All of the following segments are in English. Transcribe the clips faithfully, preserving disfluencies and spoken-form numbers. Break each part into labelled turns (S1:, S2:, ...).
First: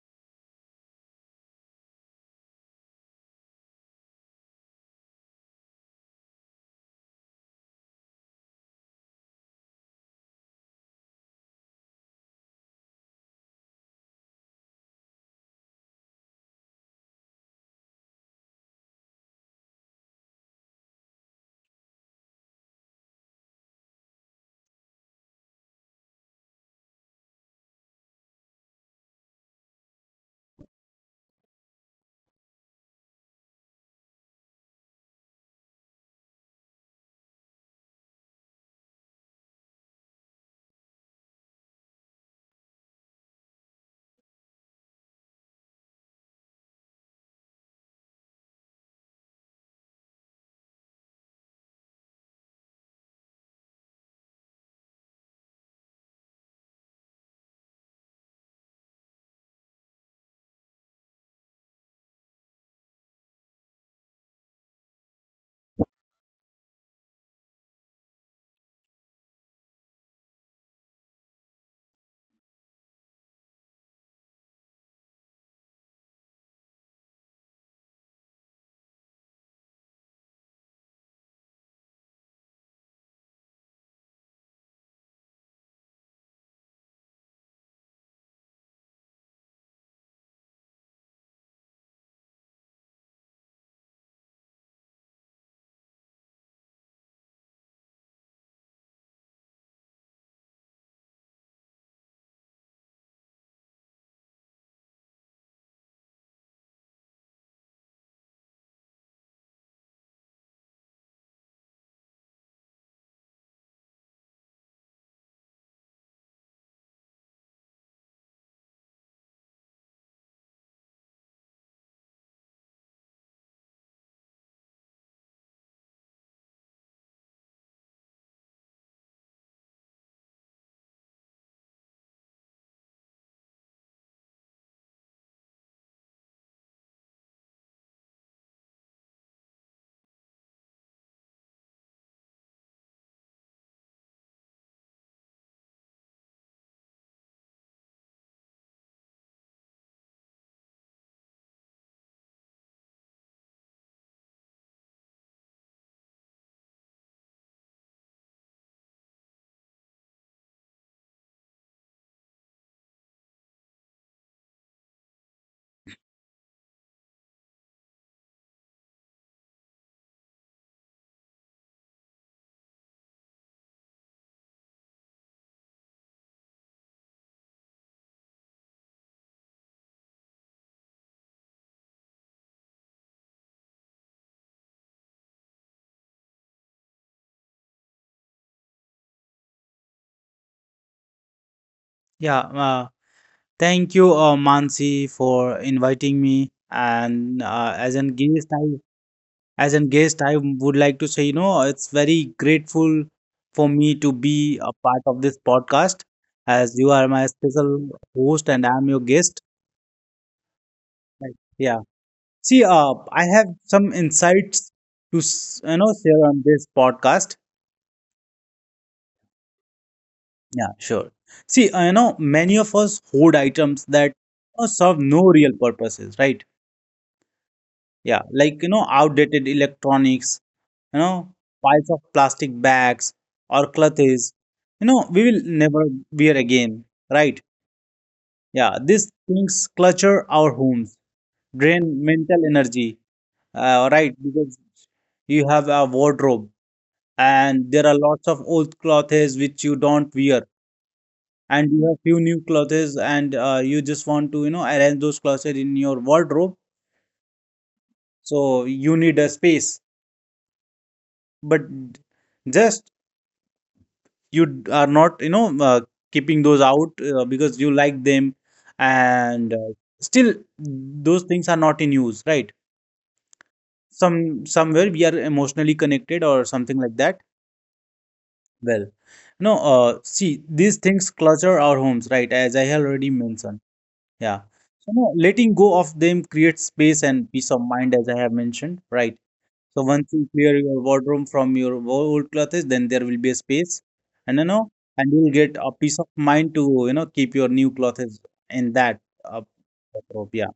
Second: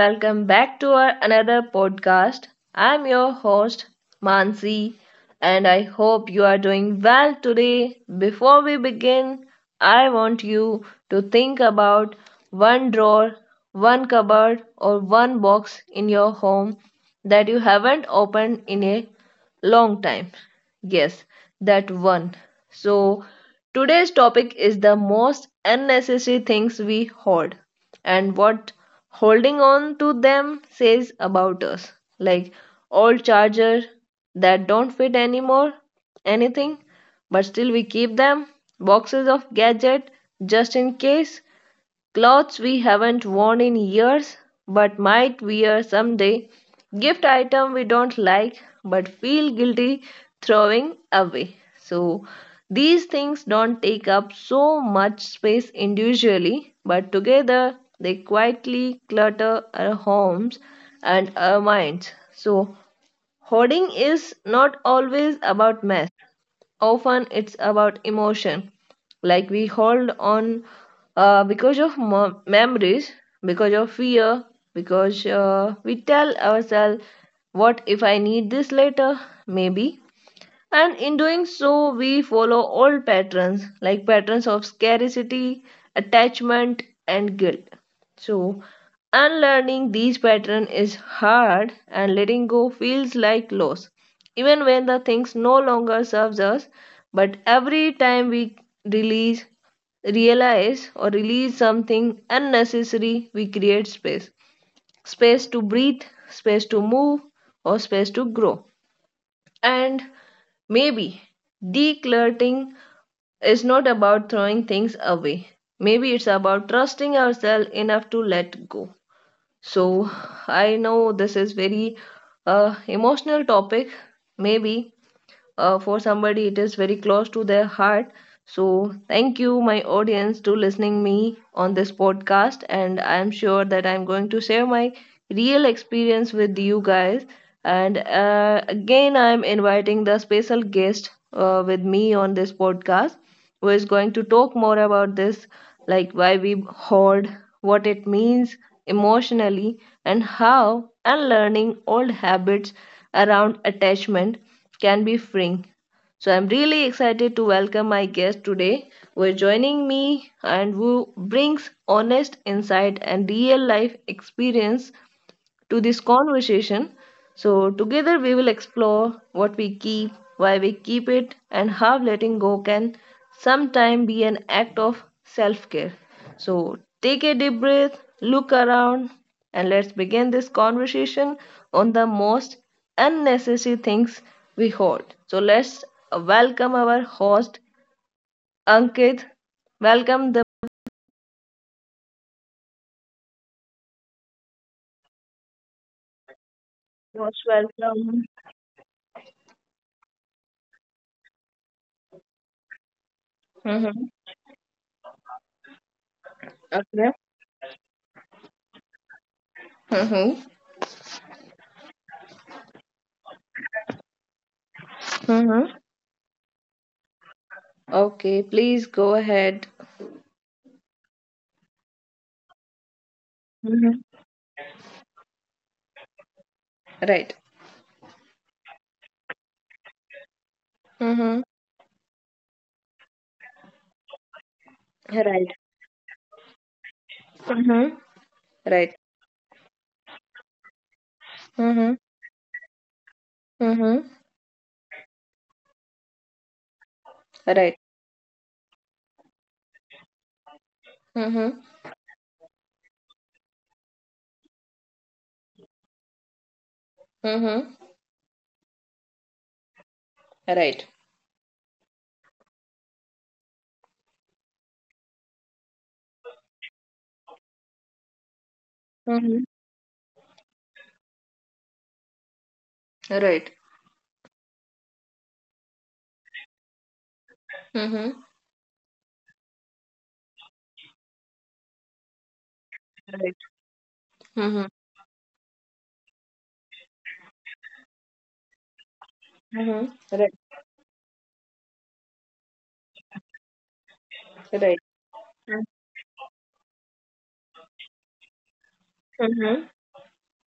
S1: welcome back to our another podcast. I'm your host Mansi, and I hope you are doing well today. Before we begin, I want you to think about one drawer, one cupboard or one box in your home that you haven't opened in a long time. Yes, that one. So, today's topic is the most unnecessary things we hoard and what holding on to them says about us. Like old charger that don't fit anymore, anything, but still we keep them, boxes of gadget just in case, clothes we haven't worn in years but might wear someday. Gift item we don't like but feel guilty throwing away. So these things don't take up so much space individually, but together they quietly clutter our homes and our minds. So hoarding is not always about mess. Often it's about emotion. Like we hold on uh, because of mo- memories, because of fear, because uh, we tell ourselves, what if I need this later? Maybe. And in doing so, we follow old patterns like patterns of scarcity, attachment, and guilt. So, unlearning these patterns is hard, and letting go feels like loss, even when the things no longer serves us. But every time we release, realize, or release something unnecessary, we create space, space to breathe, space to move, or space to grow. And maybe decluttering is not about throwing things away. Maybe it's about trusting ourselves enough to let go. So I know this is very uh, emotional topic. Maybe uh, for somebody, it is very close to their heart. So thank you, my audience, to listening me on this podcast. And I'm sure that I'm going to share my real experience with you guys. And uh, again, I'm inviting the special guest uh, with me on this podcast, who is going to talk more about this, like why we hoard, what it means emotionally, and how unlearning old habits around attachment can be freeing. So I'm really excited to welcome my guest today, who is joining me and who brings honest insight and real life experience to this conversation. So, together we will explore what we keep, why we keep it, and how letting go can sometimes be an act of self care. So, take a deep breath, look around, and let's begin this conversation on the most unnecessary things we hold. So, let's welcome our host, Ankit. Welcome the
S2: Yeah, uh, thank you, uh, Mansi, for inviting me. And
S1: most
S2: uh, as an
S1: welcome.
S2: guest, I as an guest, I would like to say, you know, it's very grateful for me to
S1: Mm-hmm.
S2: be a part of this podcast, as you are
S1: Okay.
S2: my special host and I'm your guest.
S1: Mm-hmm.
S2: Right. Yeah. See, uh, I have some insights to s- you
S1: Mm-hmm.
S2: know share on this podcast.
S1: Okay, please go ahead.
S2: Yeah, sure. See, uh, you know, many of us hoard items that
S1: Mm-hmm.
S2: you serve no real purposes, right?
S1: Right.
S2: Yeah, like you know, outdated electronics, you know,
S1: Mm-hmm.
S2: piles of plastic bags or clutters, you know, we will
S1: Right.
S2: never wear again, right?
S1: Mm-hmm.
S2: Yeah, these
S1: Right.
S2: things clutter our homes, drain
S1: Mm-hmm.
S2: mental energy, uh, right?
S1: Mm-hmm.
S2: Because you have a wardrobe and there
S1: Right.
S2: are lots of old clothes which you don't wear, and
S1: Mm-hmm.
S2: you have few new clothes, and uh, you just want to, you know, arrange those clothes in your wardrobe.
S1: Mm-hmm.
S2: So you need a space,
S1: Right.
S2: but just you d- are not you know uh, keeping those out uh, because you like them and
S1: Mm-hmm.
S2: uh, still those things are not in use, right?
S1: Right.
S2: Some somewhere we are emotionally connected or something like that.
S1: Mm-hmm.
S2: Well, no, uh, see, these things clutter our homes, right, as I have already
S1: Right.
S2: mentioned. Yeah.
S1: Mm-hmm.
S2: So no, letting go of them creates space and peace of mind, as I have mentioned, right? So
S1: Mm-hmm.
S2: once you
S1: Right,
S2: clear your wardrobe from your old clothes, then there will be a space, and you know,
S1: right.
S2: and you'll get a peace of mind to you know keep your new clothes in that uh,
S1: Mm-hmm.
S2: wardrobe. Yeah.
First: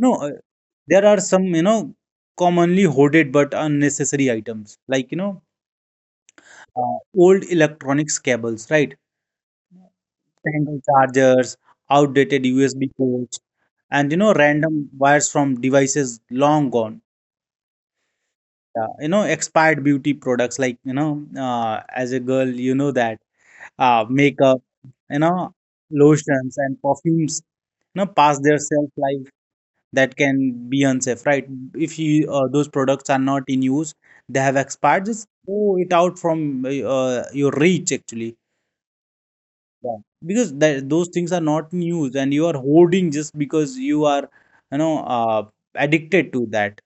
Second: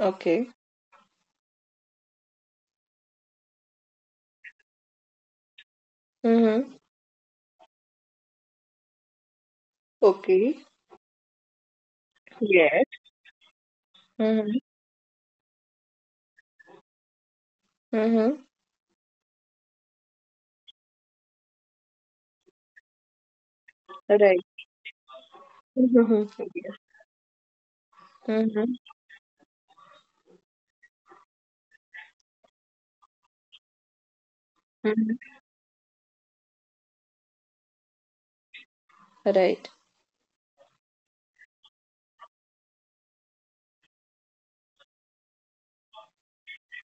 S2: No, uh, there are some you know commonly hoarded but unnecessary items like you know
S1: Mm-hmm.
S2: uh, old electronics cables, right?
S1: Okay.
S2: Tangled chargers, outdated
S1: Yes.
S2: U S B ports, and you know
S1: Mm-hmm.
S2: random wires from devices long gone.
S1: Mm-hmm.
S2: Yeah, you know expired beauty products like you know uh, as a girl you know that uh,
S1: Right.
S2: makeup, you know,
S1: Mm-hmm.
S2: lotions and perfumes, you know, past their
S1: Mm-hmm.
S2: shelf life that can be unsafe, right? If you uh, those products are not in use, they have expired.
S1: Mm-hmm.
S2: Just throw it out from uh, your reach actually.
S1: Right.
S2: Yeah. Because that, those things are not in use, and you are hoarding just because you are, you know, uh, addicted to that.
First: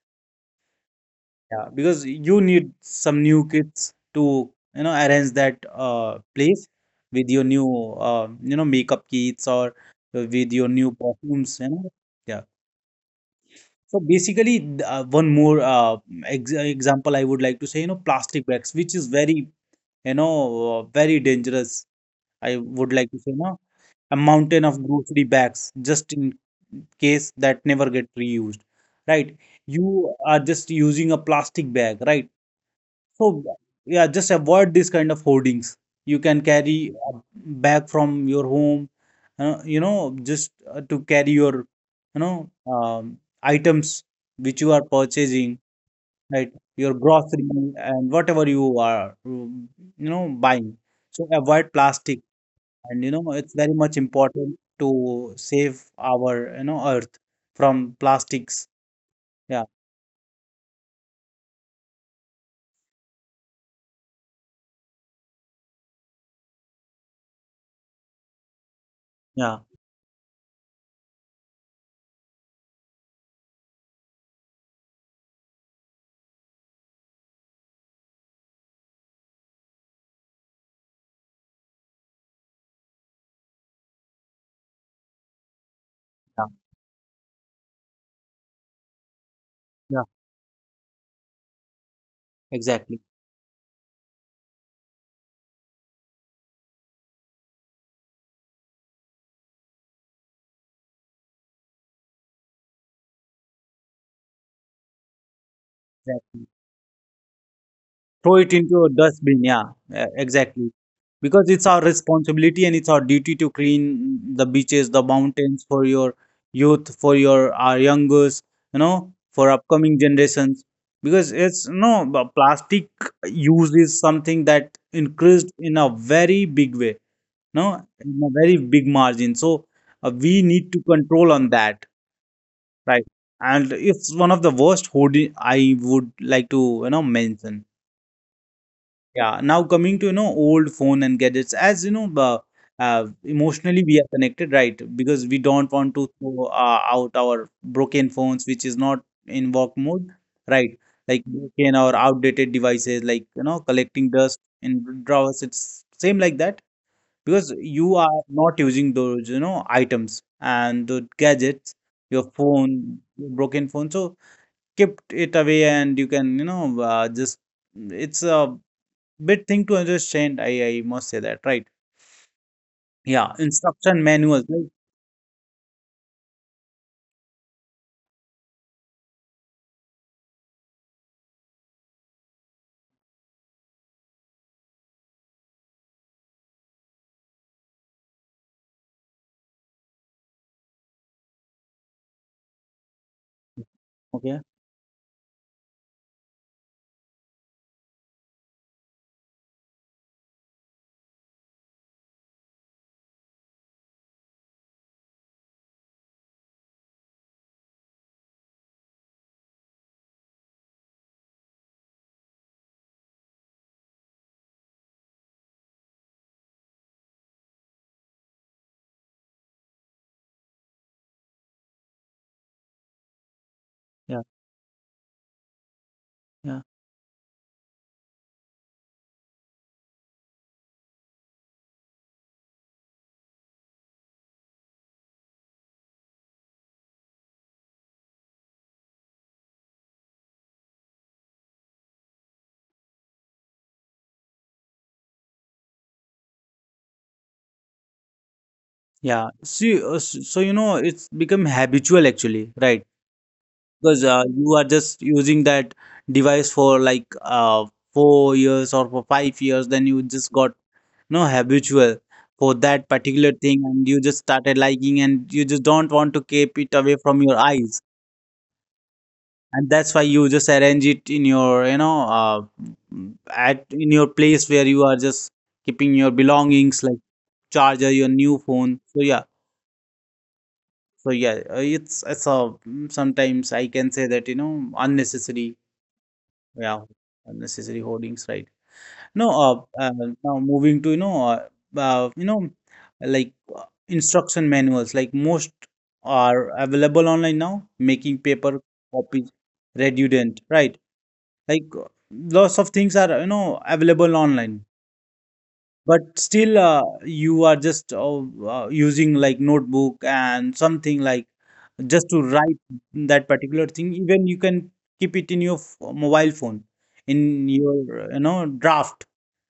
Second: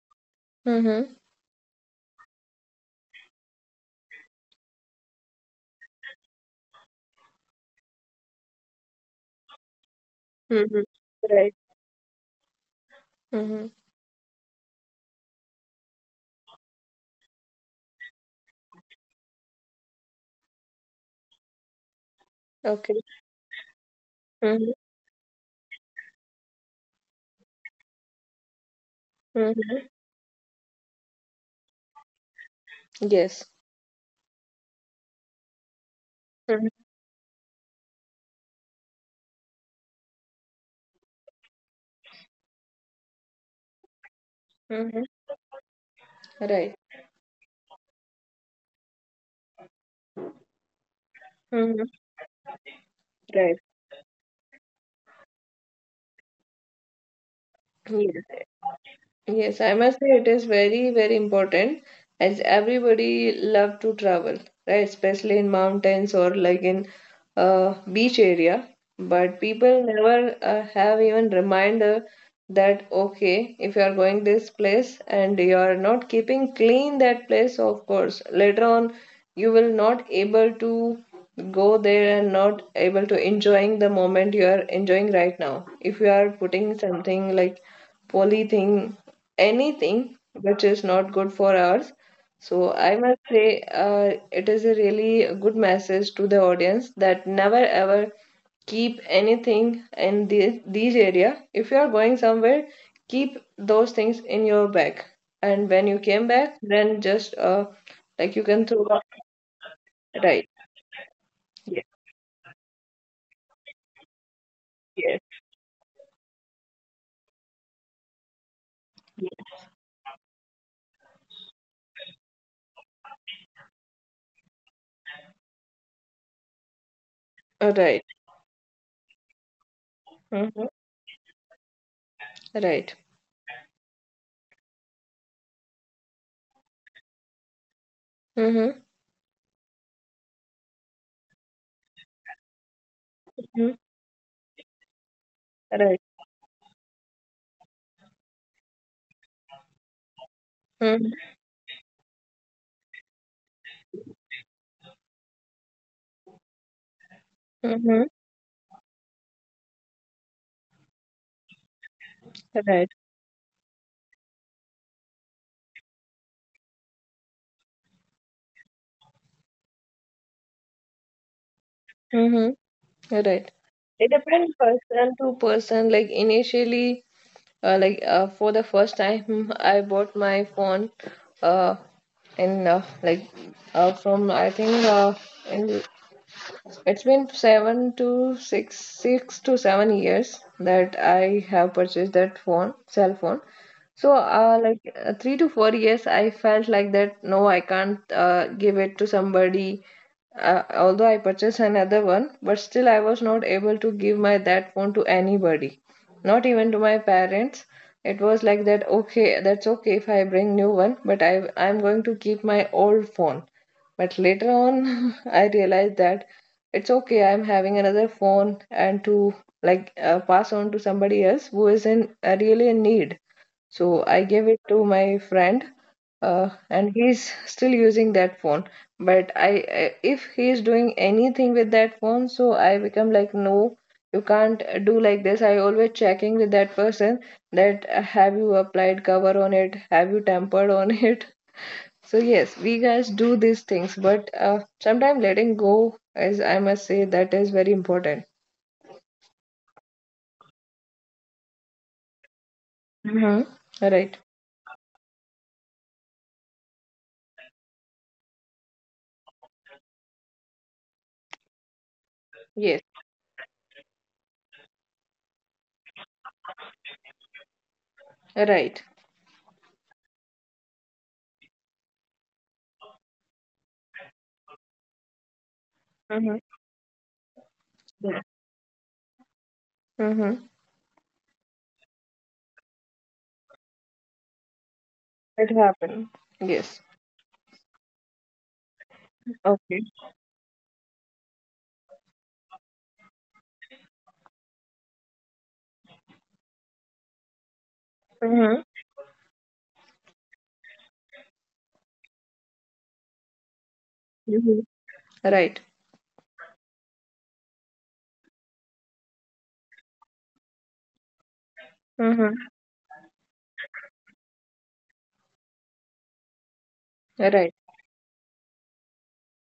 S1: Mm-hmm.
S2: Yeah, because you need some new kids to, you know, arrange that uh place with your new uh, you know, makeup kits or uh, with your
S1: Mm-hmm.
S2: new
S1: Right.
S2: perfumes, you know. Yeah.
S1: Mm-hmm.
S2: So basically, th- uh, one more uh ex uh, example I would like to say, you know, plastic bags, which is very, you know, uh, very dangerous. I would
S1: Okay.
S2: like to say, you know, a mountain
S1: Mm-hmm.
S2: of grocery bags just in case that never get reused, right?
S1: Mm-hmm.
S2: You are just using a plastic bag, right? So
S1: Yes.
S2: yeah, just avoid this kind of hoardings. You can
S1: Mm-hmm.
S2: carry a bag from your home, uh, you know, just uh, to carry your, you know, um, items which you are
S1: Mm-hmm.
S2: purchasing, right?
S1: Right.
S2: Your grocery and whatever you are, mm, you know, buying. So avoid
S1: Mm-hmm.
S2: plastic, and you know, it's
S1: Right.
S2: very much important to save our, you know, earth from
S1: Yes.
S2: plastics. Yeah,
S1: Yes, I must say it is very, very important as everybody love to travel, right? Especially in mountains or like in uh, beach area. But
S2: yeah,
S1: people never uh, have even reminder that okay, if you are going this place and you are not keeping clean that place, of course, later on you will not able to go there and not able to enjoying the moment you are enjoying right now. If you are
S2: yeah,
S1: putting something like polythene,
S2: yeah,
S1: anything which is not good for us. So I
S2: exactly.
S1: must say, uh, it is a really good message to the audience that never ever keep anything in the, these area. If you are going somewhere, keep those things in your bag, and when you came
S2: Exactly.
S1: back, then just uh,
S2: Throw
S1: like you
S2: it
S1: can
S2: into
S1: throw
S2: a
S1: out.
S2: dustbin, yeah. E-
S1: Right.
S2: exactly, because it's our
S1: Yes.
S2: responsibility and it's our duty to clean the beaches, the
S1: Yes.
S2: mountains for your youth, for your our youngers, you know, for upcoming generations, because it's no b- plastic use is something that increased in a very big way. No,
S1: Uh, Right.
S2: in a very big margin. So uh, we
S1: Mm-hmm.
S2: need to control on that,
S1: Right.
S2: right? And it's one of the worst hoarding, I would like to you know mention.
S1: Mm-hmm.
S2: Yeah, now coming to you know old phone and gadgets, as you know, uh, uh, emotionally we are connected, right? Because we don't want
S1: Right.
S2: to throw uh, out our broken phones, which is not in work mode, right? Like broken or outdated devices, like you know, collecting dust in drawers. It's same like that, because you
S1: Mm-hmm.
S2: are not using those, you know, items and the gadgets, your
S1: Right.
S2: phone, your broken phone. So kept it away, and you can you know uh, just it's a big thing to understand, I I must say that, right?
S1: Mm-hmm.
S2: Yeah,
S1: Right.
S2: instruction
S1: It
S2: manuals,
S1: depends
S2: right?
S1: person to person. Like initially, uh, like uh, for the first time, I bought my phone, uh, in uh, like uh, from I think uh, in it's been seven to six, six to seven years that I have purchased that phone, cell phone. So,
S2: Okay.
S1: uh, like uh, three to four years, I felt like that. No, I can't uh, give it to somebody. Uh, although I purchased another one, but still I was not able to give my that phone to anybody, not even to my parents. It was like that. Okay, that's okay if I bring new one, but I I'm going to keep my old phone but later on, I realized that it's okay, I'm having another phone and to like uh, pass on to somebody else who is in uh, really in need. So
S2: Yeah,
S1: I gave it to my friend, uh,
S2: yeah,
S1: and he's still using that phone. But I, I- if he's doing anything with that phone, so I become like, no, you can't do like this. I always checking with that person that uh, have you applied cover on it, have you tampered on it, so yes, we guys do these things, but uh, sometimes letting go, as I must say, that is very important.
S2: yeah. See, uh, s- so you know, it's become habitual actually, right?
S1: Mm-hmm.
S2: Because
S1: Right.
S2: uh, you are just using that device for like uh four years or for five years, then you just got no habitual for
S1: Yes.
S2: that particular thing, and you just started liking, and you just don't want to keep it away from your eyes.
S1: Right.
S2: And that's why you just arrange it in your you know uh, mm, at in your place where you are just keeping your
S1: Mm-hmm.
S2: belongings like charger, your
S1: Yeah.
S2: new phone. So yeah.
S1: Mm-hmm.
S2: So yeah, uh, it's it's a mm, sometimes I can say that you know
S1: It
S2: unnecessary,
S1: happened. Yes.
S2: yeah, unnecessary hoardings, right? No, uh,
S1: Okay.
S2: uh now moving to you know uh, uh you know like uh, instruction manuals, like most are available online now, making paper
S1: Mm-hmm.
S2: copies redundant, right? Like lots of things are you know available
S1: Mm-hmm.
S2: online,
S1: Right.
S2: but still uh, you are just uh, uh, using like notebook and something like just to
S1: Mm-hmm.
S2: write that particular thing. Even you can keep it in your f- mobile phone, in
S1: Right.
S2: your uh, you know draft.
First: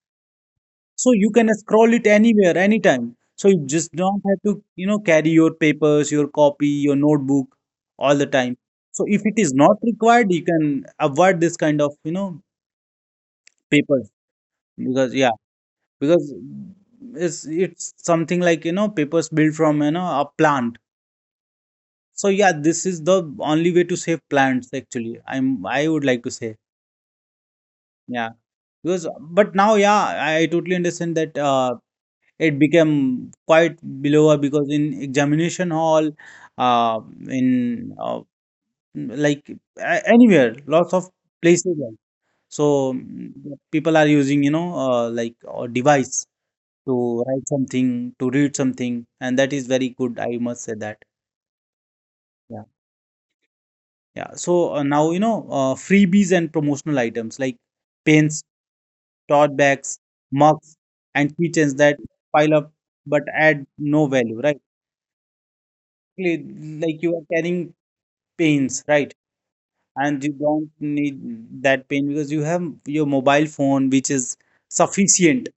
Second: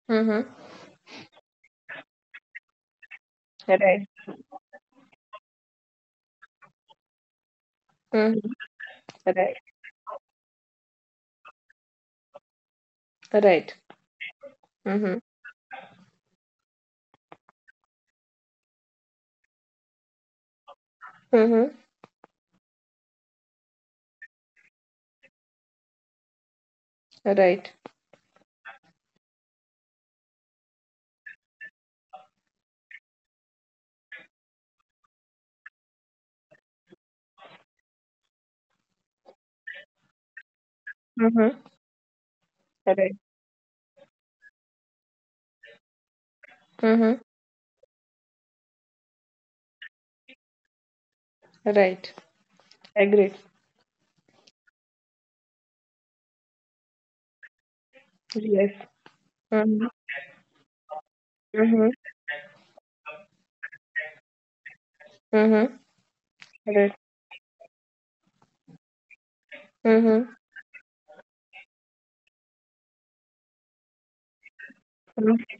S1: Mm-hmm.
S2: So you can scroll it anywhere, anytime. So you just
S1: Right.
S2: don't have to you know carry your papers, your copy, your notebook all the
S1: Mm-hmm.
S2: time. So if it is
S1: Right.
S2: not required, you can avoid this kind of you know
S1: Right.
S2: papers. Because
S1: Mm-hmm.
S2: yeah, because it's it's something like you know papers built from you know a plant.
S1: Mm-hmm.
S2: So yeah, this is the only way to save plants, actually, i'm I would like to say.
S1: Right.
S2: Yeah. Because, but now yeah, i, I totally understand that uh, it became quite below, because in examination hall, uh, in uh, like a- anywhere, lots of
S1: Mm-hmm.
S2: places like, so
S1: Right.
S2: mm, people are using you know uh, like a device to
S1: Mm-hmm.
S2: write something, to read something, and that is very good. I must say that.
S1: Right.
S2: Yeah,
S1: Agreed.
S2: yeah. So uh, now you know uh, freebies and promotional items like pens,
S1: Yes.
S2: tote
S1: Mm-hmm.
S2: bags, mugs, and keychains
S1: Mm-hmm.
S2: that pile up but add no value, right?
S1: Mm-hmm.
S2: Li-
S1: Right.
S2: Like you are carrying pens, right? And
S1: Mm-hmm.
S2: you don't need that pen because you have your mobile phone, which is sufficient.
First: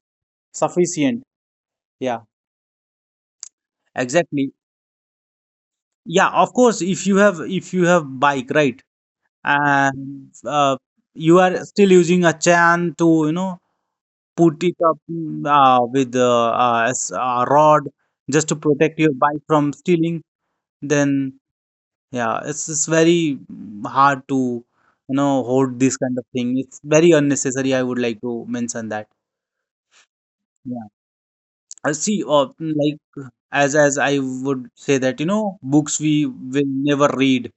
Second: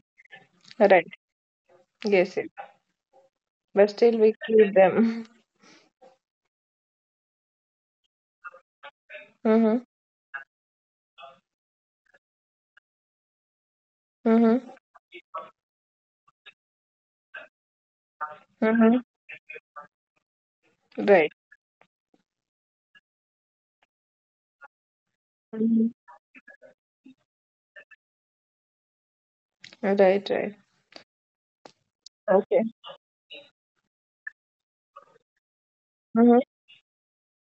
S1: Right.
S2: Sufficient. Yeah,
S1: Yes. But still we
S2: exactly.
S1: keep them.
S2: Yeah, of course. If you have if you have bike, right?
S1: Mm-hmm.
S2: And uh, you are still using a chain to you know put
S1: Mm-hmm.
S2: it up, mm, uh, with uh, uh, s- a rod, just to protect
S1: Mm-hmm.
S2: your bike from stealing. Then
S1: Right.
S2: yeah, it's, it's very mm, hard to you know hold
S1: Hmm.
S2: this kind of thing. It's very unnecessary, I would like to mention that.
S1: Right, right.
S2: Yeah, I see, uh,
S1: Okay.
S2: mm, like uh, as as I would say that you know books we
S1: Mm-hmm.
S2: will never read,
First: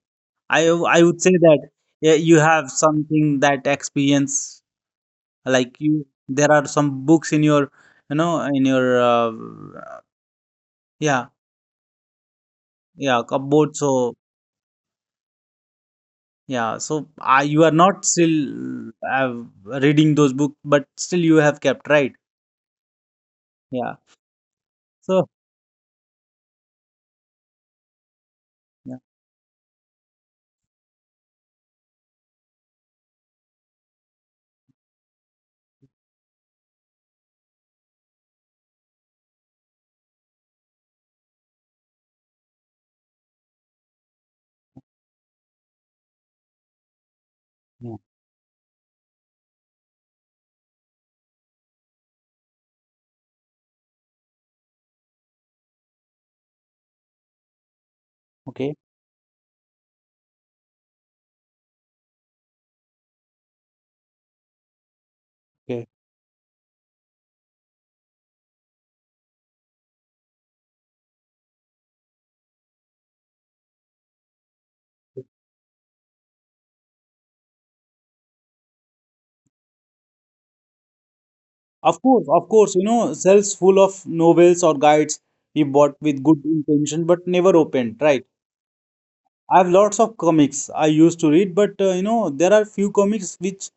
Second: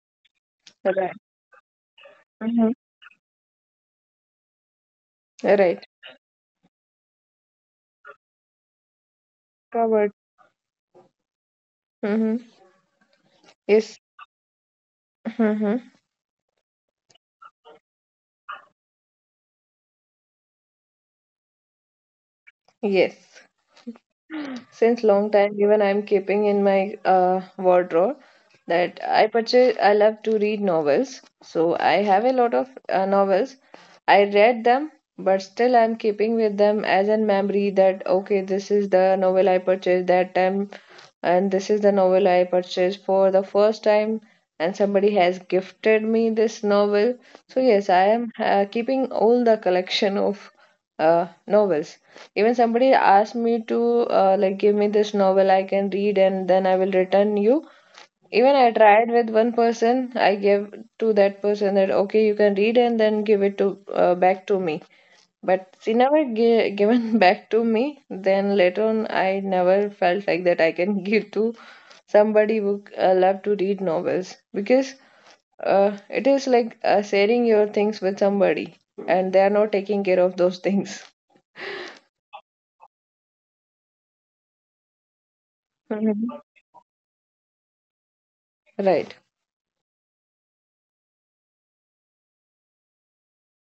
S2: i w- I
S1: Right.
S2: would say that. Yeah, you have
S1: Mm-hmm.
S2: something that experience, like
S1: Right.
S2: you there are some books in your you know in your uh,
S1: Covered.
S2: yeah
S1: Mm-hmm.
S2: yeah cupboard. So
S1: Yes. Mm-hmm.
S2: yeah, so uh, you are not still uh, reading those books, but still you have kept, right?
S1: Yes.
S2: Yeah.
S1: Since long
S2: So
S1: time, even I'm keeping in my uh, wardrobe
S2: yeah,
S1: that I purchase. I love to read novels, so I have a lot of uh, novels. I read them, but still I'm keeping with them as a memory that okay, this is the novel I purchased that time, and this is the novel I purchased for the first time, and somebody has gifted me this novel. So yes,
S2: yeah.
S1: I am uh, keeping all the collection of uh, novels. Even somebody asked me to uh, like give me this novel I can read and then I will return you. Even I
S2: Okay,
S1: tried with one person. I gave to that person that okay, you can read and then give it to uh, back to me. But
S2: okay.
S1: she never gi- given back to me. Then later on, I never felt like that I can give to somebody who uh, love to read novels because uh, it is like uh, sharing your things with somebody and they are not taking care of those things.
S2: Of course, of course, you know, shelves full of novels or guides we bought with
S1: Hmm.
S2: good intention but never opened, right?
S1: Right.
S2: I have lots of comics I used to read, but uh, you know, there are few comics which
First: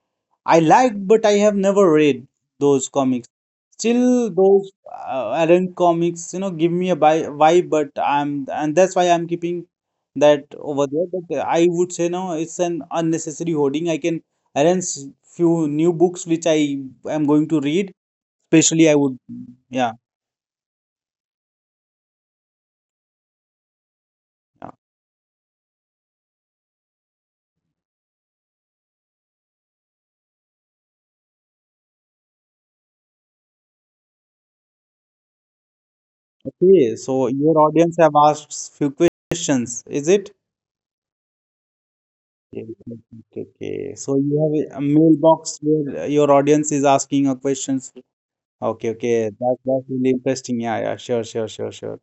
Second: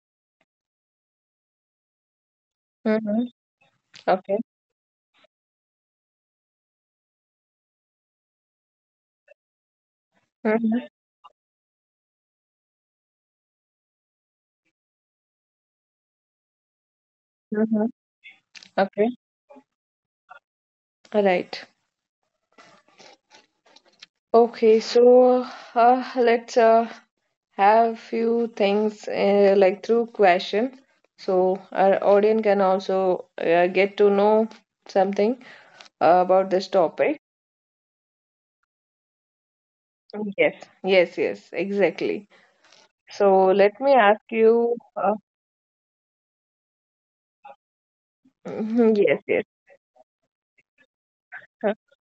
S2: I liked, but I have never read those
S1: Mm-hmm.
S2: comics. Still,
S1: Okay.
S2: those uh, Alan comics, you know, give me a bi- vibe, but I'm, and that's why I'm keeping that
S1: Mm-hmm.
S2: over there. But I would say no, it's an unnecessary hoarding. I can arrange few new books which I am going to
S1: Mm-hmm.
S2: read. Especially, I
S1: Okay.
S2: would, yeah.
S1: Right.
S2: Yeah.
S1: Okay, so uh, let's uh, have few things uh, like through question so our audience can also uh, get to know something uh, about this
S2: Okay,
S1: topic.
S2: so your audience have asked few questions, is it?
S1: Yes, yes, yes, exactly.
S2: Okay,
S1: So
S2: okay,
S1: let me
S2: okay.
S1: ask
S2: So you
S1: you
S2: have a a
S1: uh,
S2: mailbox where your audience is asking a questions.
S1: mhm,
S2: Okay,
S1: yes,
S2: okay.
S1: yes.
S2: That, that's really interesting. Yeah, yeah, sure, sure, sure, sure.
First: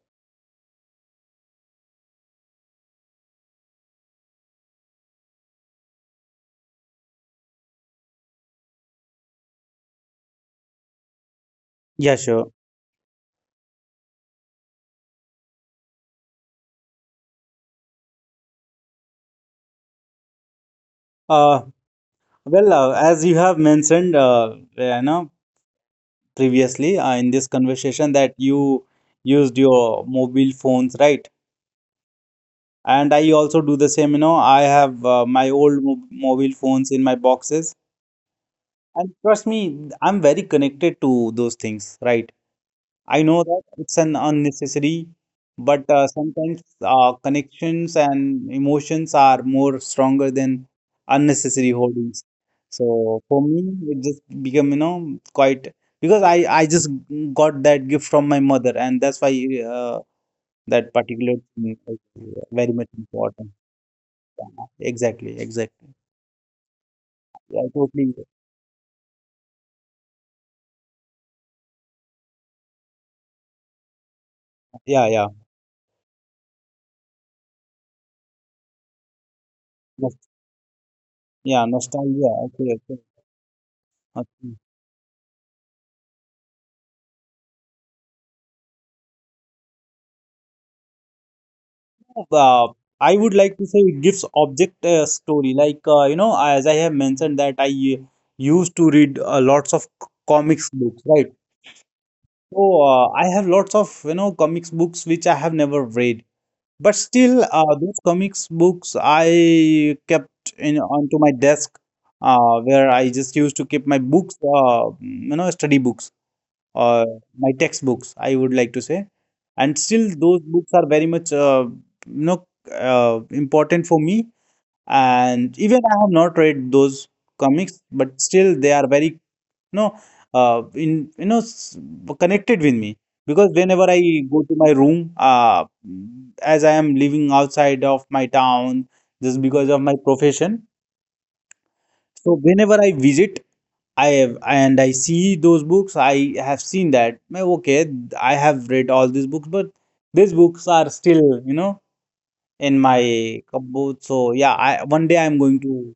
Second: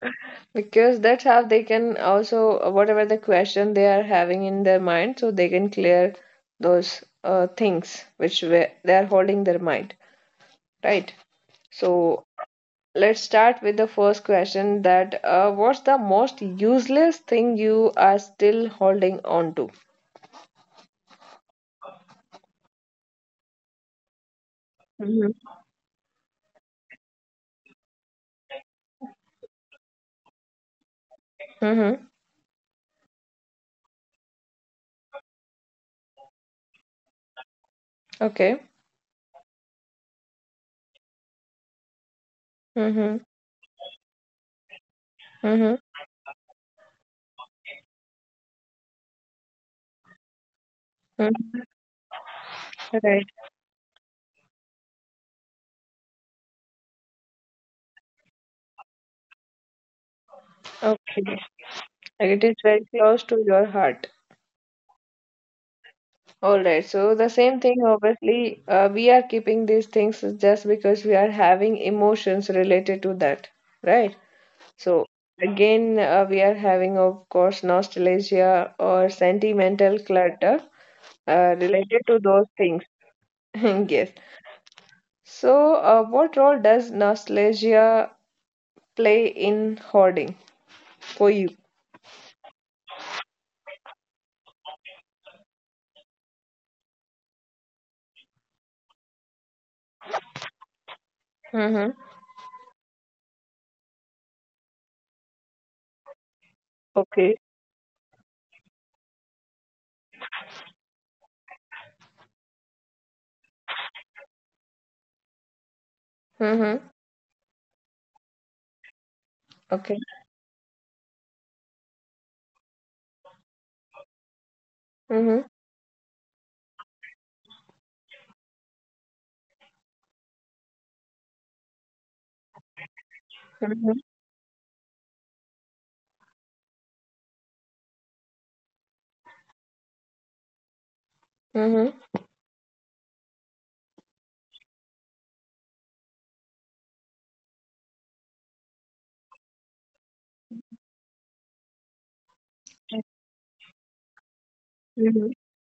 S1: Because that's how they can also, whatever the question they are having in their mind, so they can clear those uh, things which were, they are holding their mind, right?
S2: Yeah,
S1: So
S2: sure.
S1: let's start with the first question that uh, what's the most useless thing you are still holding on to?
S2: Uh, well, uh, as you have mentioned, uh, eh, you know,
S1: Mm-hmm.
S2: previously uh, in this conversation that you used your mobile phones, right?
S1: Mm-hmm.
S2: And I also do the same, you know, I have uh, my old mo mobile phones in my boxes.
S1: Okay.
S2: And trust me, I'm very connected to those things, right? I
S1: Mm-hmm.
S2: know that it's an unnecessary, but
S1: Mm-hmm.
S2: uh, sometimes uh, connections and emotions are more stronger than unnecessary
S1: Mm-hmm.
S2: holdings. So
S1: Right.
S2: for me, it just become, you know, quite, because I I just got that gift from my mother, and that's why uh, that particular
S1: Okay. Like,
S2: thing is
S1: it is
S2: very much
S1: very close
S2: important.
S1: to your heart.
S2: Yeah, exactly, exactly.
S1: All right, so the
S2: Yeah, I
S1: same thing,
S2: totally.
S1: obviously, uh, we are keeping these things just because we are having emotions related to that, right?
S2: Yeah,
S1: So,
S2: yeah.
S1: again, uh, we are having, of course, nostalgia or sentimental
S2: Nos-
S1: clutter
S2: Yeah,
S1: uh, related
S2: nostalgia.
S1: to those
S2: Okay, okay.
S1: things. Yes.
S2: Okay.
S1: So, uh, what role does nostalgia play in hoarding for you?
S2: Uh, I would like to say it gives object uh, story. Like uh, you know, as I have mentioned that I uh, used to read uh, lots of c- comics books, right?
S1: Mm-hmm.
S2: So uh, I have lots of you know comics books which I have never read, but still
S1: Okay.
S2: uh, those comics books I kept in onto my desk, uh, where I just used to keep my books, uh, you know, study books.
S1: Mm-hmm.
S2: Or my textbooks, I would like to say. And still,
S1: Okay.
S2: those books are very much, uh, you know, uh, important for me. And
S1: Mm-hmm.
S2: even I have not read those comics, but still, they are very, you know, uh, in you know, s- connected with me because whenever I
S1: Mm-hmm.
S2: go to my room, uh, as I am living outside of my town, just because of my profession.
S1: Mm-hmm.
S2: So whenever I visit I have and I see those books. I have seen that. "Meh, okay, I have read all these books, but these books are still, you know, in my cupboard. So yeah, I one day I'm
S1: Mm-hmm.
S2: going to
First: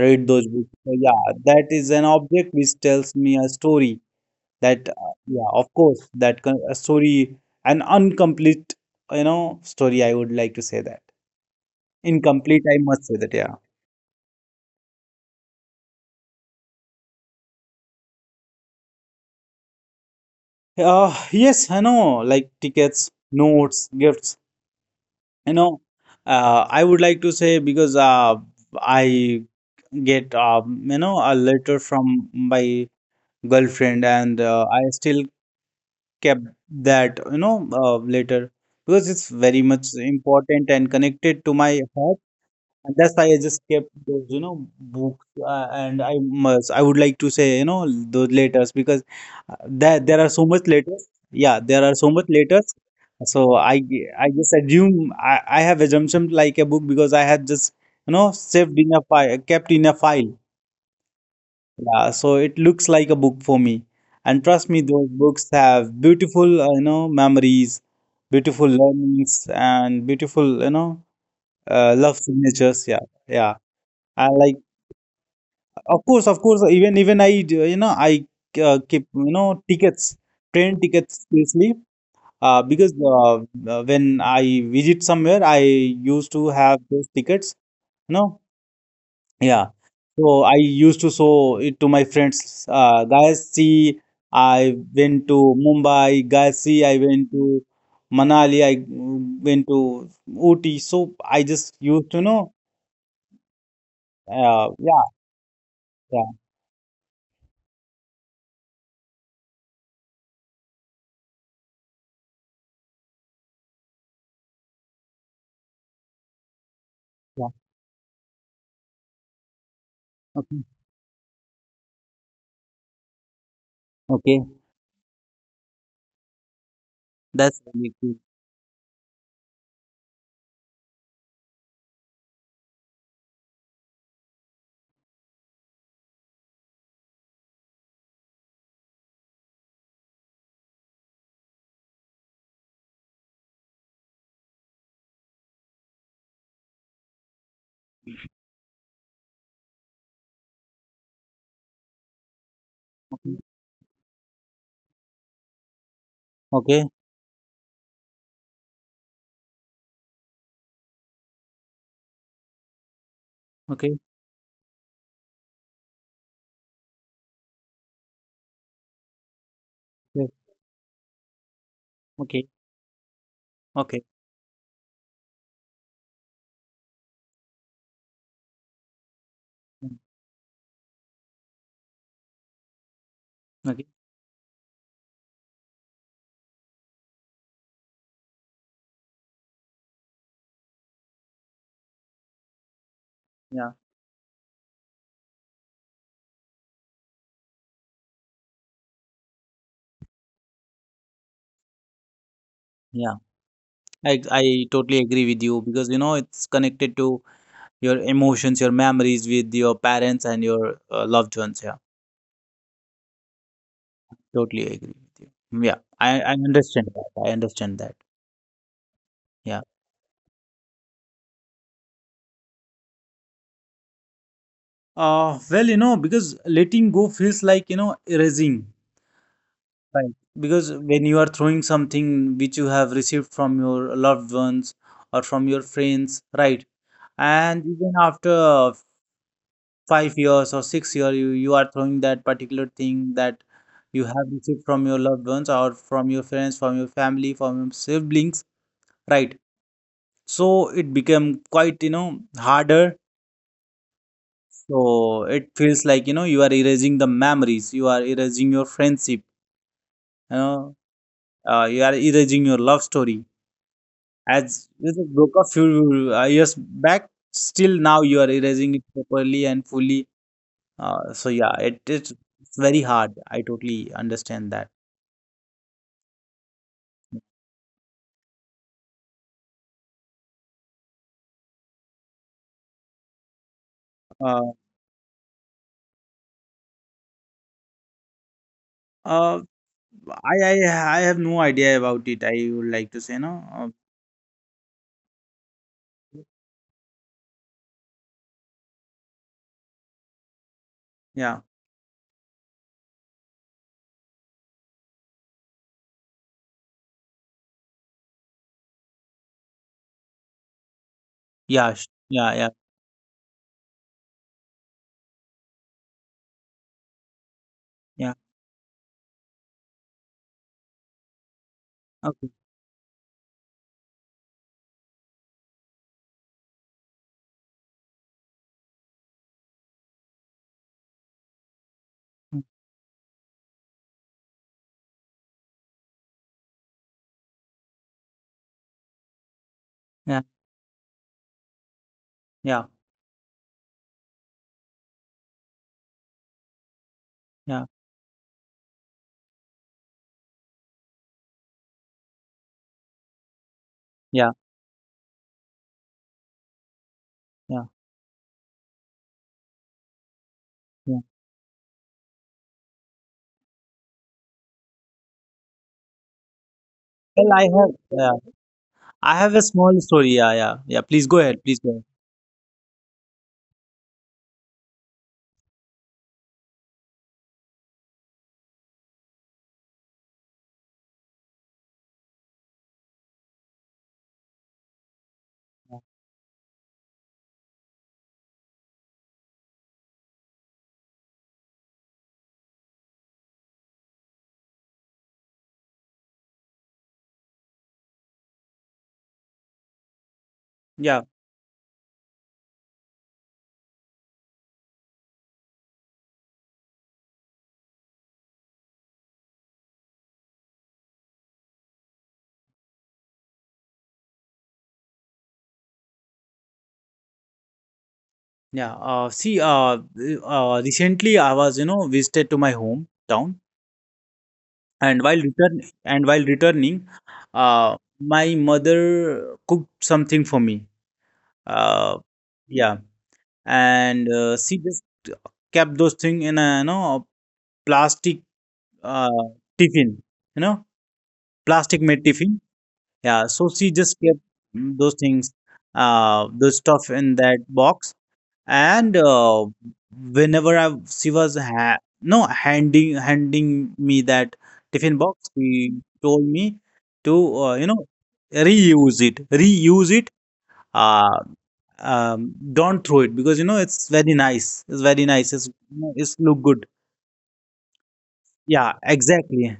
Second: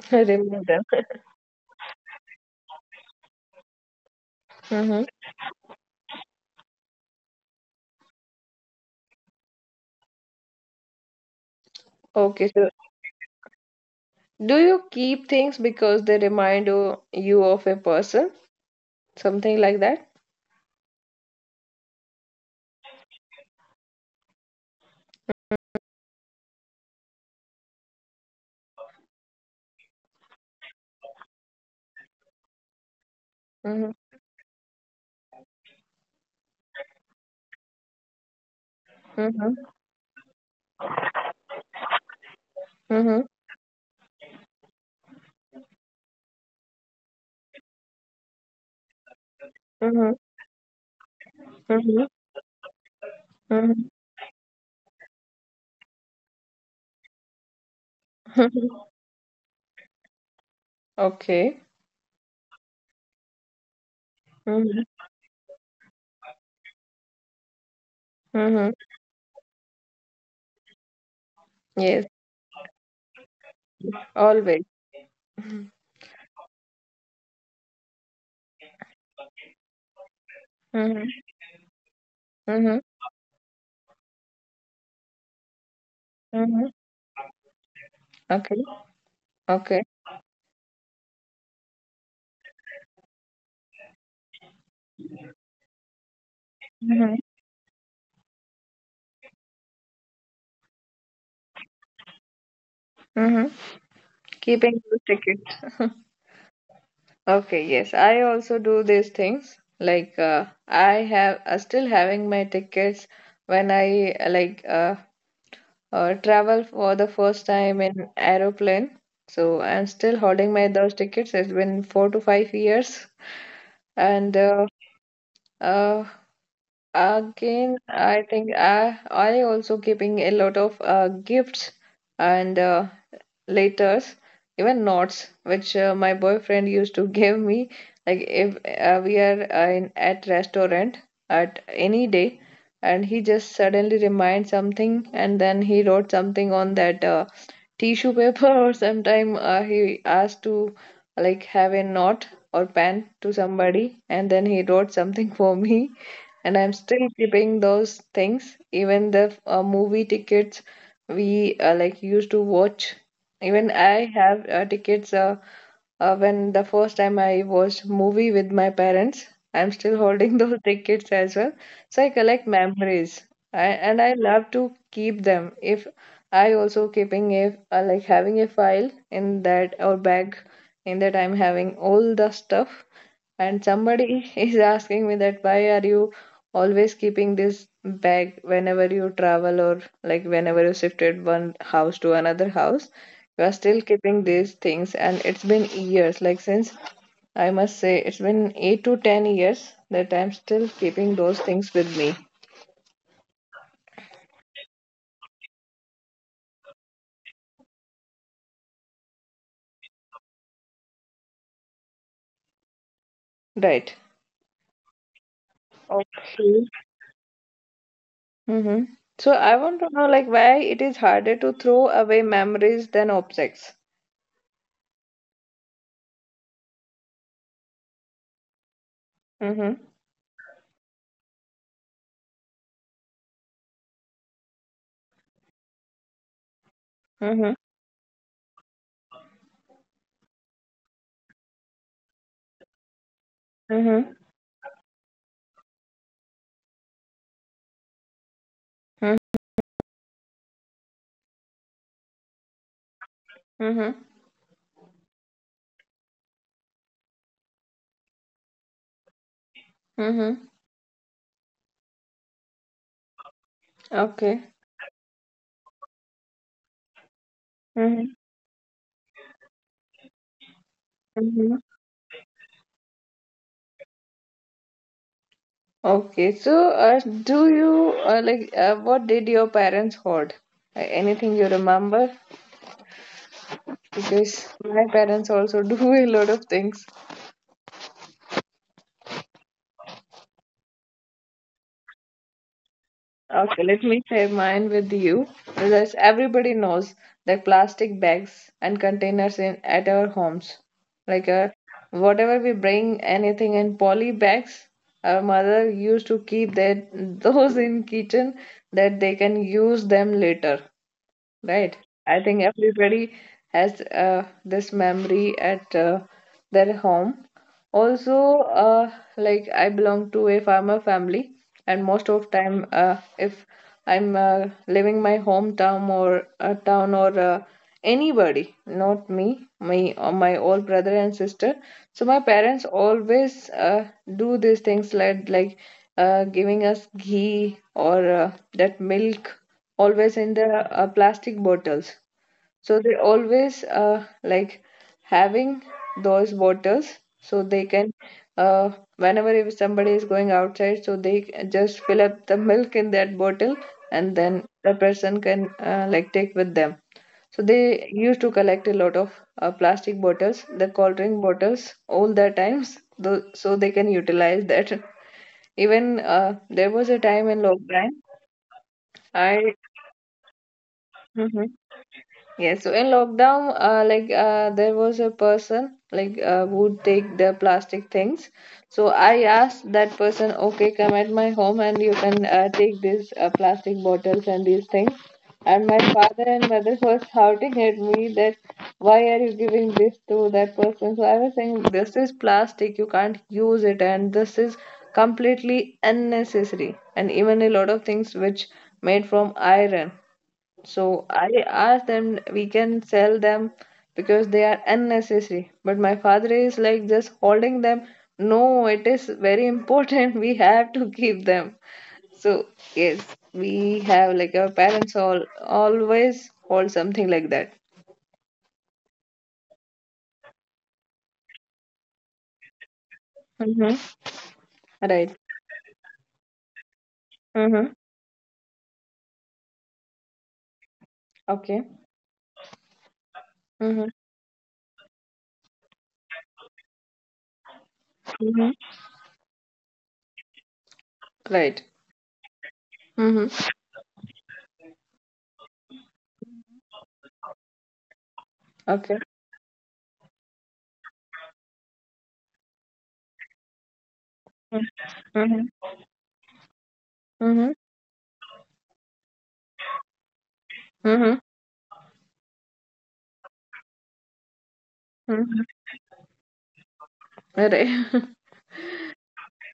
S2: those
S1: Remove
S2: books.
S1: them.
S2: So yeah, that is an object which tells me a story. That
S1: Mm-hmm.
S2: uh, yeah, of course, that co- a story, an incomplete, you know, story. I would like to say that
S1: Okay,
S2: incomplete.
S1: so
S2: I must say that. Yeah.
S1: do you keep things because they remind you, you of a person? Something like that?
S2: Uh, yes, I know. Like tickets, notes, gifts. You know, uh, I would like to say because uh, I get um, you know a letter from my girlfriend,
S1: Mm-hmm.
S2: and uh, I still kept that you know uh, letter because it's very
S1: Mm-hmm.
S2: much important and connected to my heart. And that's
S1: Mm-hmm.
S2: why I just kept those, you know, books. Uh, and I must, I would like to say, you know, those letters because uh, there
S1: Mm-hmm.
S2: there are so much letters. Yeah, there are
S1: Mm-hmm.
S2: so much letters. So I
S1: Mm-hmm.
S2: g- I just assume I, I have assumption like a book because I had just you know saved in a file, kept in a file.
S1: Okay.
S2: Yeah, so it looks like a book for me. And trust
S1: Mm-hmm.
S2: me, those books have beautiful, uh, you know, memories, beautiful
S1: Mm-hmm.
S2: learnings, and beautiful, you know, uh,
S1: Yes,
S2: love signatures. Yeah, yeah. I like.
S1: always. Mm-hmm.
S2: Of course, of course. Even even I, do- you know, I uh, keep you know tickets, train
S1: Mm-hmm.
S2: tickets seriously. Uh,
S1: Mm-hmm.
S2: because uh, uh, when I visit somewhere, I used to
S1: Mm-hmm.
S2: have those tickets. No,
S1: Okay.
S2: yeah.
S1: Okay.
S2: So I used to show it to my friends. Uh, guys, see, I went to Mumbai. Guys, see, I
S1: Mm-hmm.
S2: went to Manali. I mm, went to Ooty. So I just used to know.
S1: Mm-hmm.
S2: Uh,
S1: Keeping those
S2: yeah,
S1: tickets.
S2: yeah,
S1: Okay, yes. I also do these things. Like uh, I have uh, still having my tickets when I uh, like uh, uh, travel for the first
S2: yeah.
S1: time in aeroplane. So I'm still holding
S2: Okay,
S1: my those tickets. It's been four to five years, and
S2: okay.
S1: uh, uh,
S2: That's
S1: again
S2: really cool.
S1: I think I I also keeping a lot of uh, gifts and uh, letters, even notes, which uh, my boyfriend used to give me. Like if uh, we are uh, in at restaurant at any day, and he just suddenly reminds something, and then he wrote something on that. Uh, tissue paper or sometime uh, he asked to like have a knot or pen to somebody and then he wrote something for me, and I'm
S2: Okay,
S1: still keeping those things, even the uh, movie tickets we uh, like used to watch. Even
S2: okay,
S1: I have uh, tickets uh, uh, when the first time I watched movie with my parents. I'm still
S2: yes,
S1: holding those tickets as well. So I collect
S2: okay,
S1: memories. I, and
S2: okay,
S1: I love to keep them. If I also keeping a uh, like having a file in that or
S2: mm,
S1: bag in that I'm having all the stuff, and
S2: okay.
S1: somebody is asking me that why are you always keeping this bag whenever you travel, or like whenever you shifted one house to another house, you are
S2: Yeah,
S1: still keeping these things, and it's been years, like since I must say it's been eight to ten years that I'm still keeping those things with me.
S2: yeah. I I totally agree with you because you know it's connected to your emotions, your memories with your parents and your uh, loved ones. Yeah,
S1: Right.
S2: totally agree with you. Mm, yeah, I I
S1: Okay.
S2: understand that. I understand that.
S1: Mm-hmm. So I
S2: Yeah.
S1: want to know, like, why it is harder to throw away memories than objects.
S2: Uh, well, you know, because letting go feels like you know erasing,
S1: Mm-hmm.
S2: right? Because when you are throwing something which you have received from your loved ones or from your friends, right?
S1: Mm-hmm.
S2: And even after five years or six year you, you are throwing that particular thing that you
S1: Mm-hmm.
S2: have received from your loved ones or from your friends, from your family, from your siblings,
S1: Mm-hmm.
S2: right? So it became quite you know harder.
S1: Mm-hmm.
S2: So it feels like you know you are erasing the memories, you are erasing your friendship, you
S1: Mm-hmm.
S2: know, uh, you are erasing your love story
S1: Okay.
S2: as this is broke a few uh, years back. Still
S1: Mm-hmm.
S2: now you are erasing it properly and fully. uh, so yeah,
S1: Mm-hmm.
S2: it is, it's very hard. I totally understand that.
S1: Okay. So, uh, do you uh, like uh, what did your parents hoard? Uh, anything you remember? Because
S2: Uh,
S1: my parents also do a lot of things.
S2: uh, I, I I have no idea about it. I would like to say no.
S1: Okay,
S2: Uh,
S1: let me share mine with you. Because everybody knows that plastic bags and containers in at our homes, like
S2: yeah,
S1: uh, whatever we bring anything in poly bags, our mother used to keep that those in kitchen that they can use them later.
S2: yeah,
S1: Right.
S2: sh-
S1: I
S2: yeah,
S1: think
S2: yeah,
S1: everybody has uh, this memory at uh, their home.
S2: yeah.
S1: Also, uh, like I belong to a farmer family, and most
S2: Okay.
S1: of time, uh, if I'm uh, leaving my hometown or a town or uh, anybody, not me, my or my old brother and sister, so my
S2: Mm,
S1: parents always uh, do these things like like uh, giving us ghee or uh, that milk always
S2: yeah,
S1: in the uh, plastic bottles.
S2: yeah,
S1: So they always uh, like having those bottles so they
S2: yeah,
S1: can, uh, whenever if somebody is going outside, so they c- just fill up the milk in that bottle and
S2: yeah,
S1: then the person can uh, like take with them. So
S2: yeah,
S1: they used to collect a lot of uh, plastic bottles, the cold
S2: yeah.
S1: drink bottles, all the times, tho- so they can utilize that. Even uh, there was a
S2: Well,
S1: time in
S2: I have,
S1: lockdown,
S2: yeah, I have a
S1: I
S2: small story. Yeah, yeah, yeah. Please go ahead.
S1: Mhm.
S2: Please go ahead.
S1: Yes, so in lockdown, uh, like uh, there was a person like uh, would take the plastic things. So I asked that person, okay, come at my home and you can uh, take these uh, plastic bottles and these things. And my father and mother were shouting at me that why are you giving this to that person? So I was saying this is plastic, you can't use it, and this is completely unnecessary. And even a lot of things which made from iron.
S2: Yeah,
S1: So I asked them, we can sell them because they are unnecessary. But my father is like just holding them. No, it is very important. We have to keep them. So yes, we have like our parents all always hold something like that.
S2: yeah. Uh, see, uh, uh, recently I was, you know, visited to my hometown,
S1: Mm-hmm.
S2: and
S1: Right.
S2: while return and while returning,
S1: Mm-hmm.
S2: uh, my mother cooked something for me.
S1: Okay.
S2: Uh, yeah.
S1: Mm-hmm.
S2: And uh, she just kept those thing in a you know plastic
S1: Mm-hmm.
S2: uh, tiffin, you know,
S1: Right.
S2: plastic made tiffin. Yeah, so
S1: Mm-hmm.
S2: she just kept, mm, those things, uh those stuff in that box. And
S1: Okay.
S2: uh, whenever I, she was ha- no handing handing me that tiffin box,
S1: Mm-hmm.
S2: she told me to uh,
S1: Mm-hmm.
S2: you know reuse it reuse it.
S1: Mm-hmm.
S2: uh, um, not throw it because you know it's very nice. It's very nice. It's
S1: Mm-hmm.
S2: you know, it's look good.
S1: Right.
S2: Yeah, exactly,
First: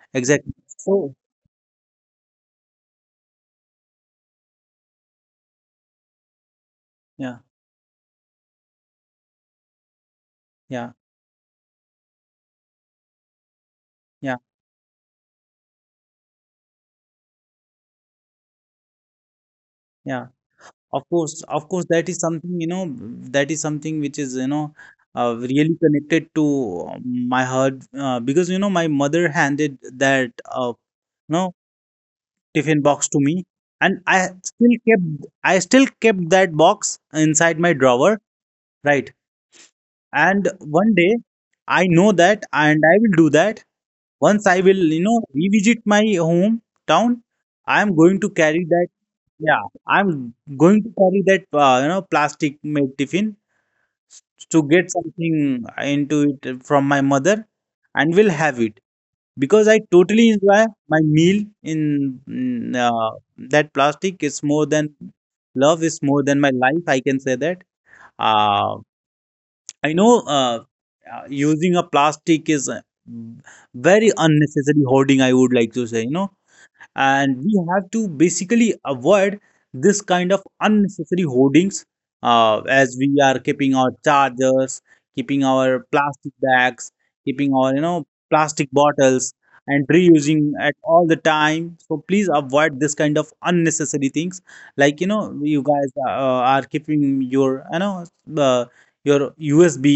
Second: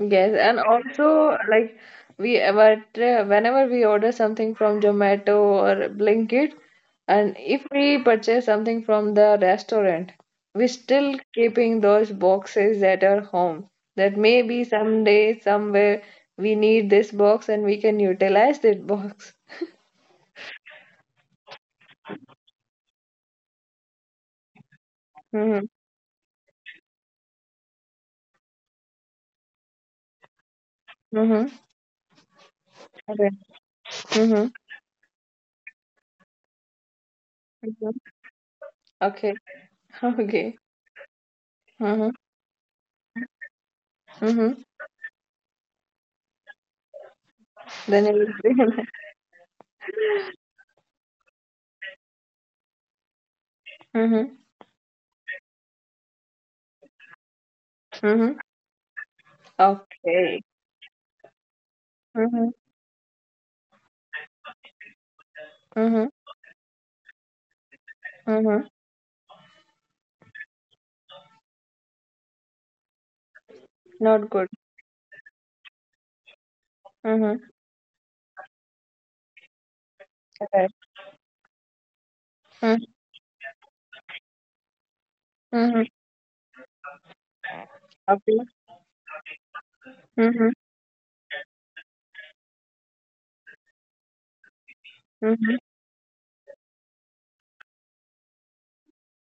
S1: Yes,
S2: exactly.
S1: and
S2: So
S1: also like we ever whenever we order something from Zomato or Blinkit, and
S2: yeah,
S1: if we purchase something from the restaurant, we
S2: yeah,
S1: still keeping those boxes at our home. That
S2: yeah,
S1: maybe someday somewhere we need this box and we can utilize that box.
S2: yeah. Of course, of course, that is something you know. That is something which is you know uh,
S1: Mm-hmm.
S2: really connected to uh, my heart uh, because you know my mother handed that uh, you
S1: Mm-hmm.
S2: know tiffin box to
S1: Okay.
S2: me, and I
S1: Mm-hmm.
S2: still kept I still kept that box inside my drawer, right?
S1: Okay.
S2: And
S1: Okay.
S2: one day I
S1: Mm-hmm.
S2: know that, and I will do that. Once I
S1: Mm-hmm.
S2: will you know revisit my hometown, I am
S1: Then it
S2: going to
S1: will
S2: carry that
S1: be.
S2: yeah, I'm going to carry that uh, you know plastic made tiffin
S1: Mm-hmm.
S2: to get something into it from my mother and will
S1: Mm-hmm.
S2: have it because I totally
S1: Okay.
S2: enjoy my meal in
S1: Mm-hmm.
S2: mm, uh, that plastic. Is more than love, is more than my life, I can say that. uh,
S1: Mhm.
S2: I know uh, uh, using a plastic is uh, very
S1: Not good.
S2: unnecessary hoarding, I would like to say, you know, and we
S1: Mhm.
S2: have to basically avoid this kind of
S1: Alright.
S2: unnecessary hoardings, uh, as we
S1: Mm.
S2: are keeping our chargers, keeping our plastic
S1: Mhm.
S2: bags, keeping our you know plastic
S1: Okay.
S2: bottles, and reusing at
S1: Mhm.
S2: all the time. So please avoid this kind of unnecessary things, like you know you guys
S1: Mhm.
S2: uh, are keeping your you know uh, your usb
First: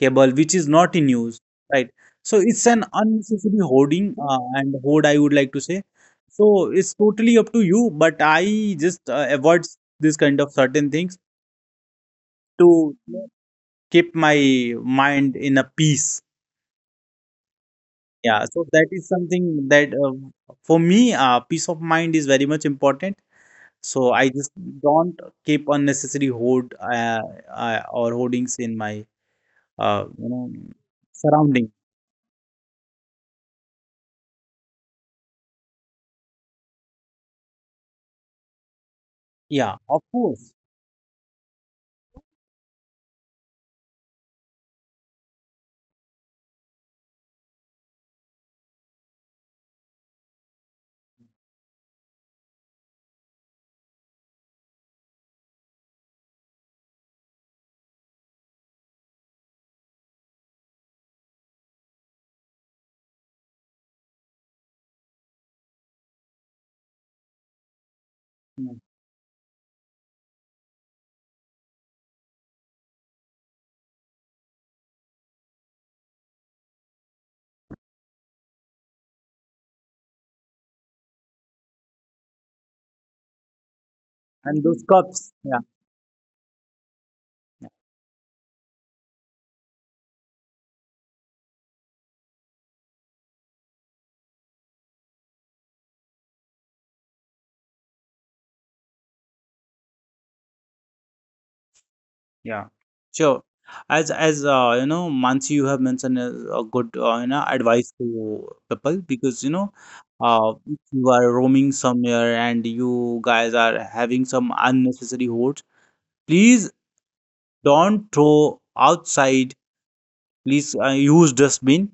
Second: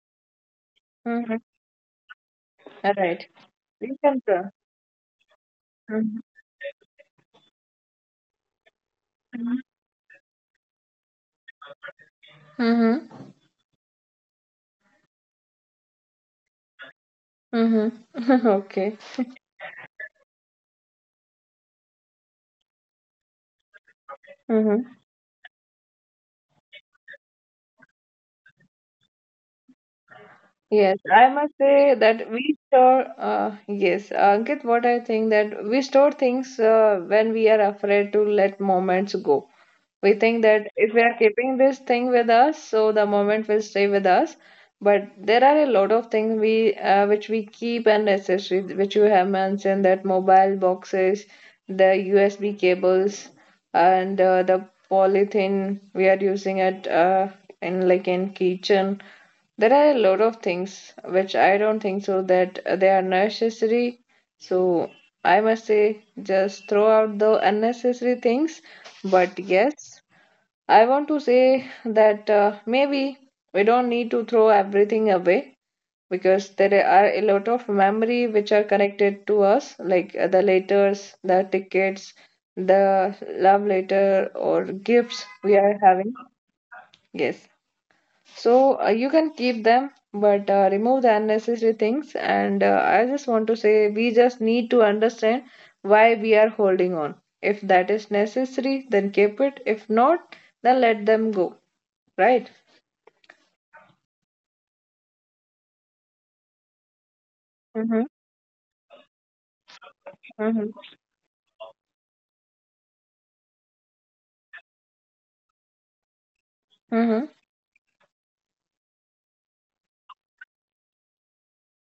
S2: cable which is not in
S1: Mhm.
S2: use, right? So it's an
S1: Alright.
S2: unnecessary
S1: We
S2: hoarding,
S1: can.
S2: uh,
S1: pro-
S2: and hoard I would like to say.
S1: Mhm.
S2: So it's totally up to you, but I just uh, avoid
S1: Mhm.
S2: this kind of certain things to
S1: Mhm.
S2: keep my mind in a peace.
S1: Mhm.
S2: Yeah, so that
S1: Okay.
S2: is something that uh, for me, uh, peace of mind is very much important. So I just
S1: Mhm.
S2: don't keep unnecessary hoard uh, uh, or hoardings in my uh, you
S1: Yes,
S2: know
S1: I must say
S2: surrounding.
S1: that we store, uh, yes, Ankit, what I think that we store things uh, when we are afraid to let moments go. We think
S2: Yeah,
S1: that
S2: of
S1: if we are
S2: course.
S1: keeping this thing with us, so the moment will stay with us. But there are a lot of things we uh, which we keep and accessory, which you have mentioned, that mobile boxes, the U S B cables, and uh, the polythene we are using at uh, in like in kitchen, there are a lot of things which I don't think so that uh, they are necessary. So I must say, just throw out the unnecessary things. But
S2: Yeah.
S1: yes, I want to say that uh, maybe we don't need to throw everything away because there are a lot of memory which are connected to us, like uh, the letters, the tickets, the love letter, or gifts
S2: And those
S1: we are
S2: cups.
S1: having.
S2: Yeah.
S1: Yes. So uh, you can keep them, but uh, remove the unnecessary things. And uh, I just want to say we just need to understand why we are holding on. If that is necessary, then keep it. If not, then let them go. Right?
S2: Yeah, sure. As as uh, you know, Mansi, you have mentioned a, a good uh, you know
S1: Mm-hmm.
S2: advice to people because you know,
S1: Mm-hmm.
S2: uh, if you are roaming somewhere and you guys are having some unnecessary hoards, please
S1: Mm-hmm.
S2: don't throw outside. Please uh, use dustbin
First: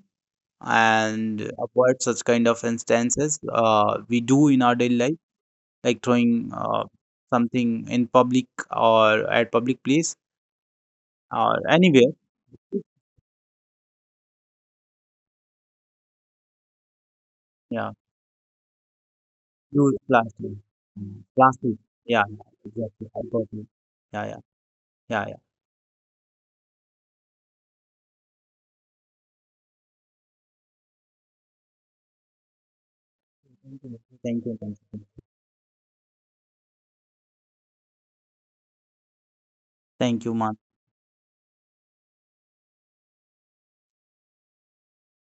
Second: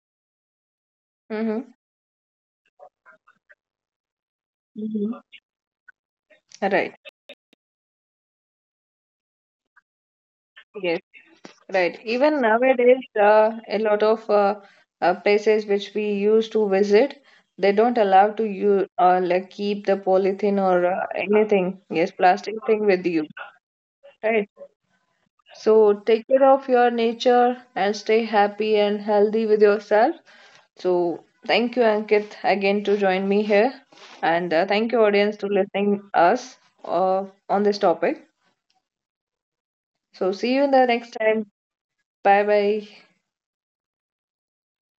S2: and
S1: Mm-hmm.
S2: avoid such kind of instances. Uh, we do in our daily life,
S1: Mm-hmm.
S2: like throwing uh,
S1: Right.
S2: something in public or at public place
S1: Yes.
S2: or anywhere.
S1: Right. Even nowadays, uh, a lot of uh, uh, places which we used to visit,
S2: Yeah.
S1: they don't allow to you uh, like
S2: Use
S1: keep the
S2: plastic.
S1: polythene or
S2: Mm.
S1: uh,
S2: Plastic.
S1: anything.
S2: Yeah,
S1: Yes,
S2: yeah,
S1: plastic
S2: exactly.
S1: thing
S2: I
S1: with
S2: got
S1: you.
S2: you. Yeah, yeah,
S1: Right.
S2: yeah, yeah.
S1: So take care of your nature and stay happy and healthy with yourself. So thank you, Ankit, again to join me
S2: Thank you,
S1: here,
S2: thank you.
S1: and uh, thank you, audience, to listening us uh, on this topic.
S2: Thank you, Mark.
S1: So see you in the next time. Bye bye.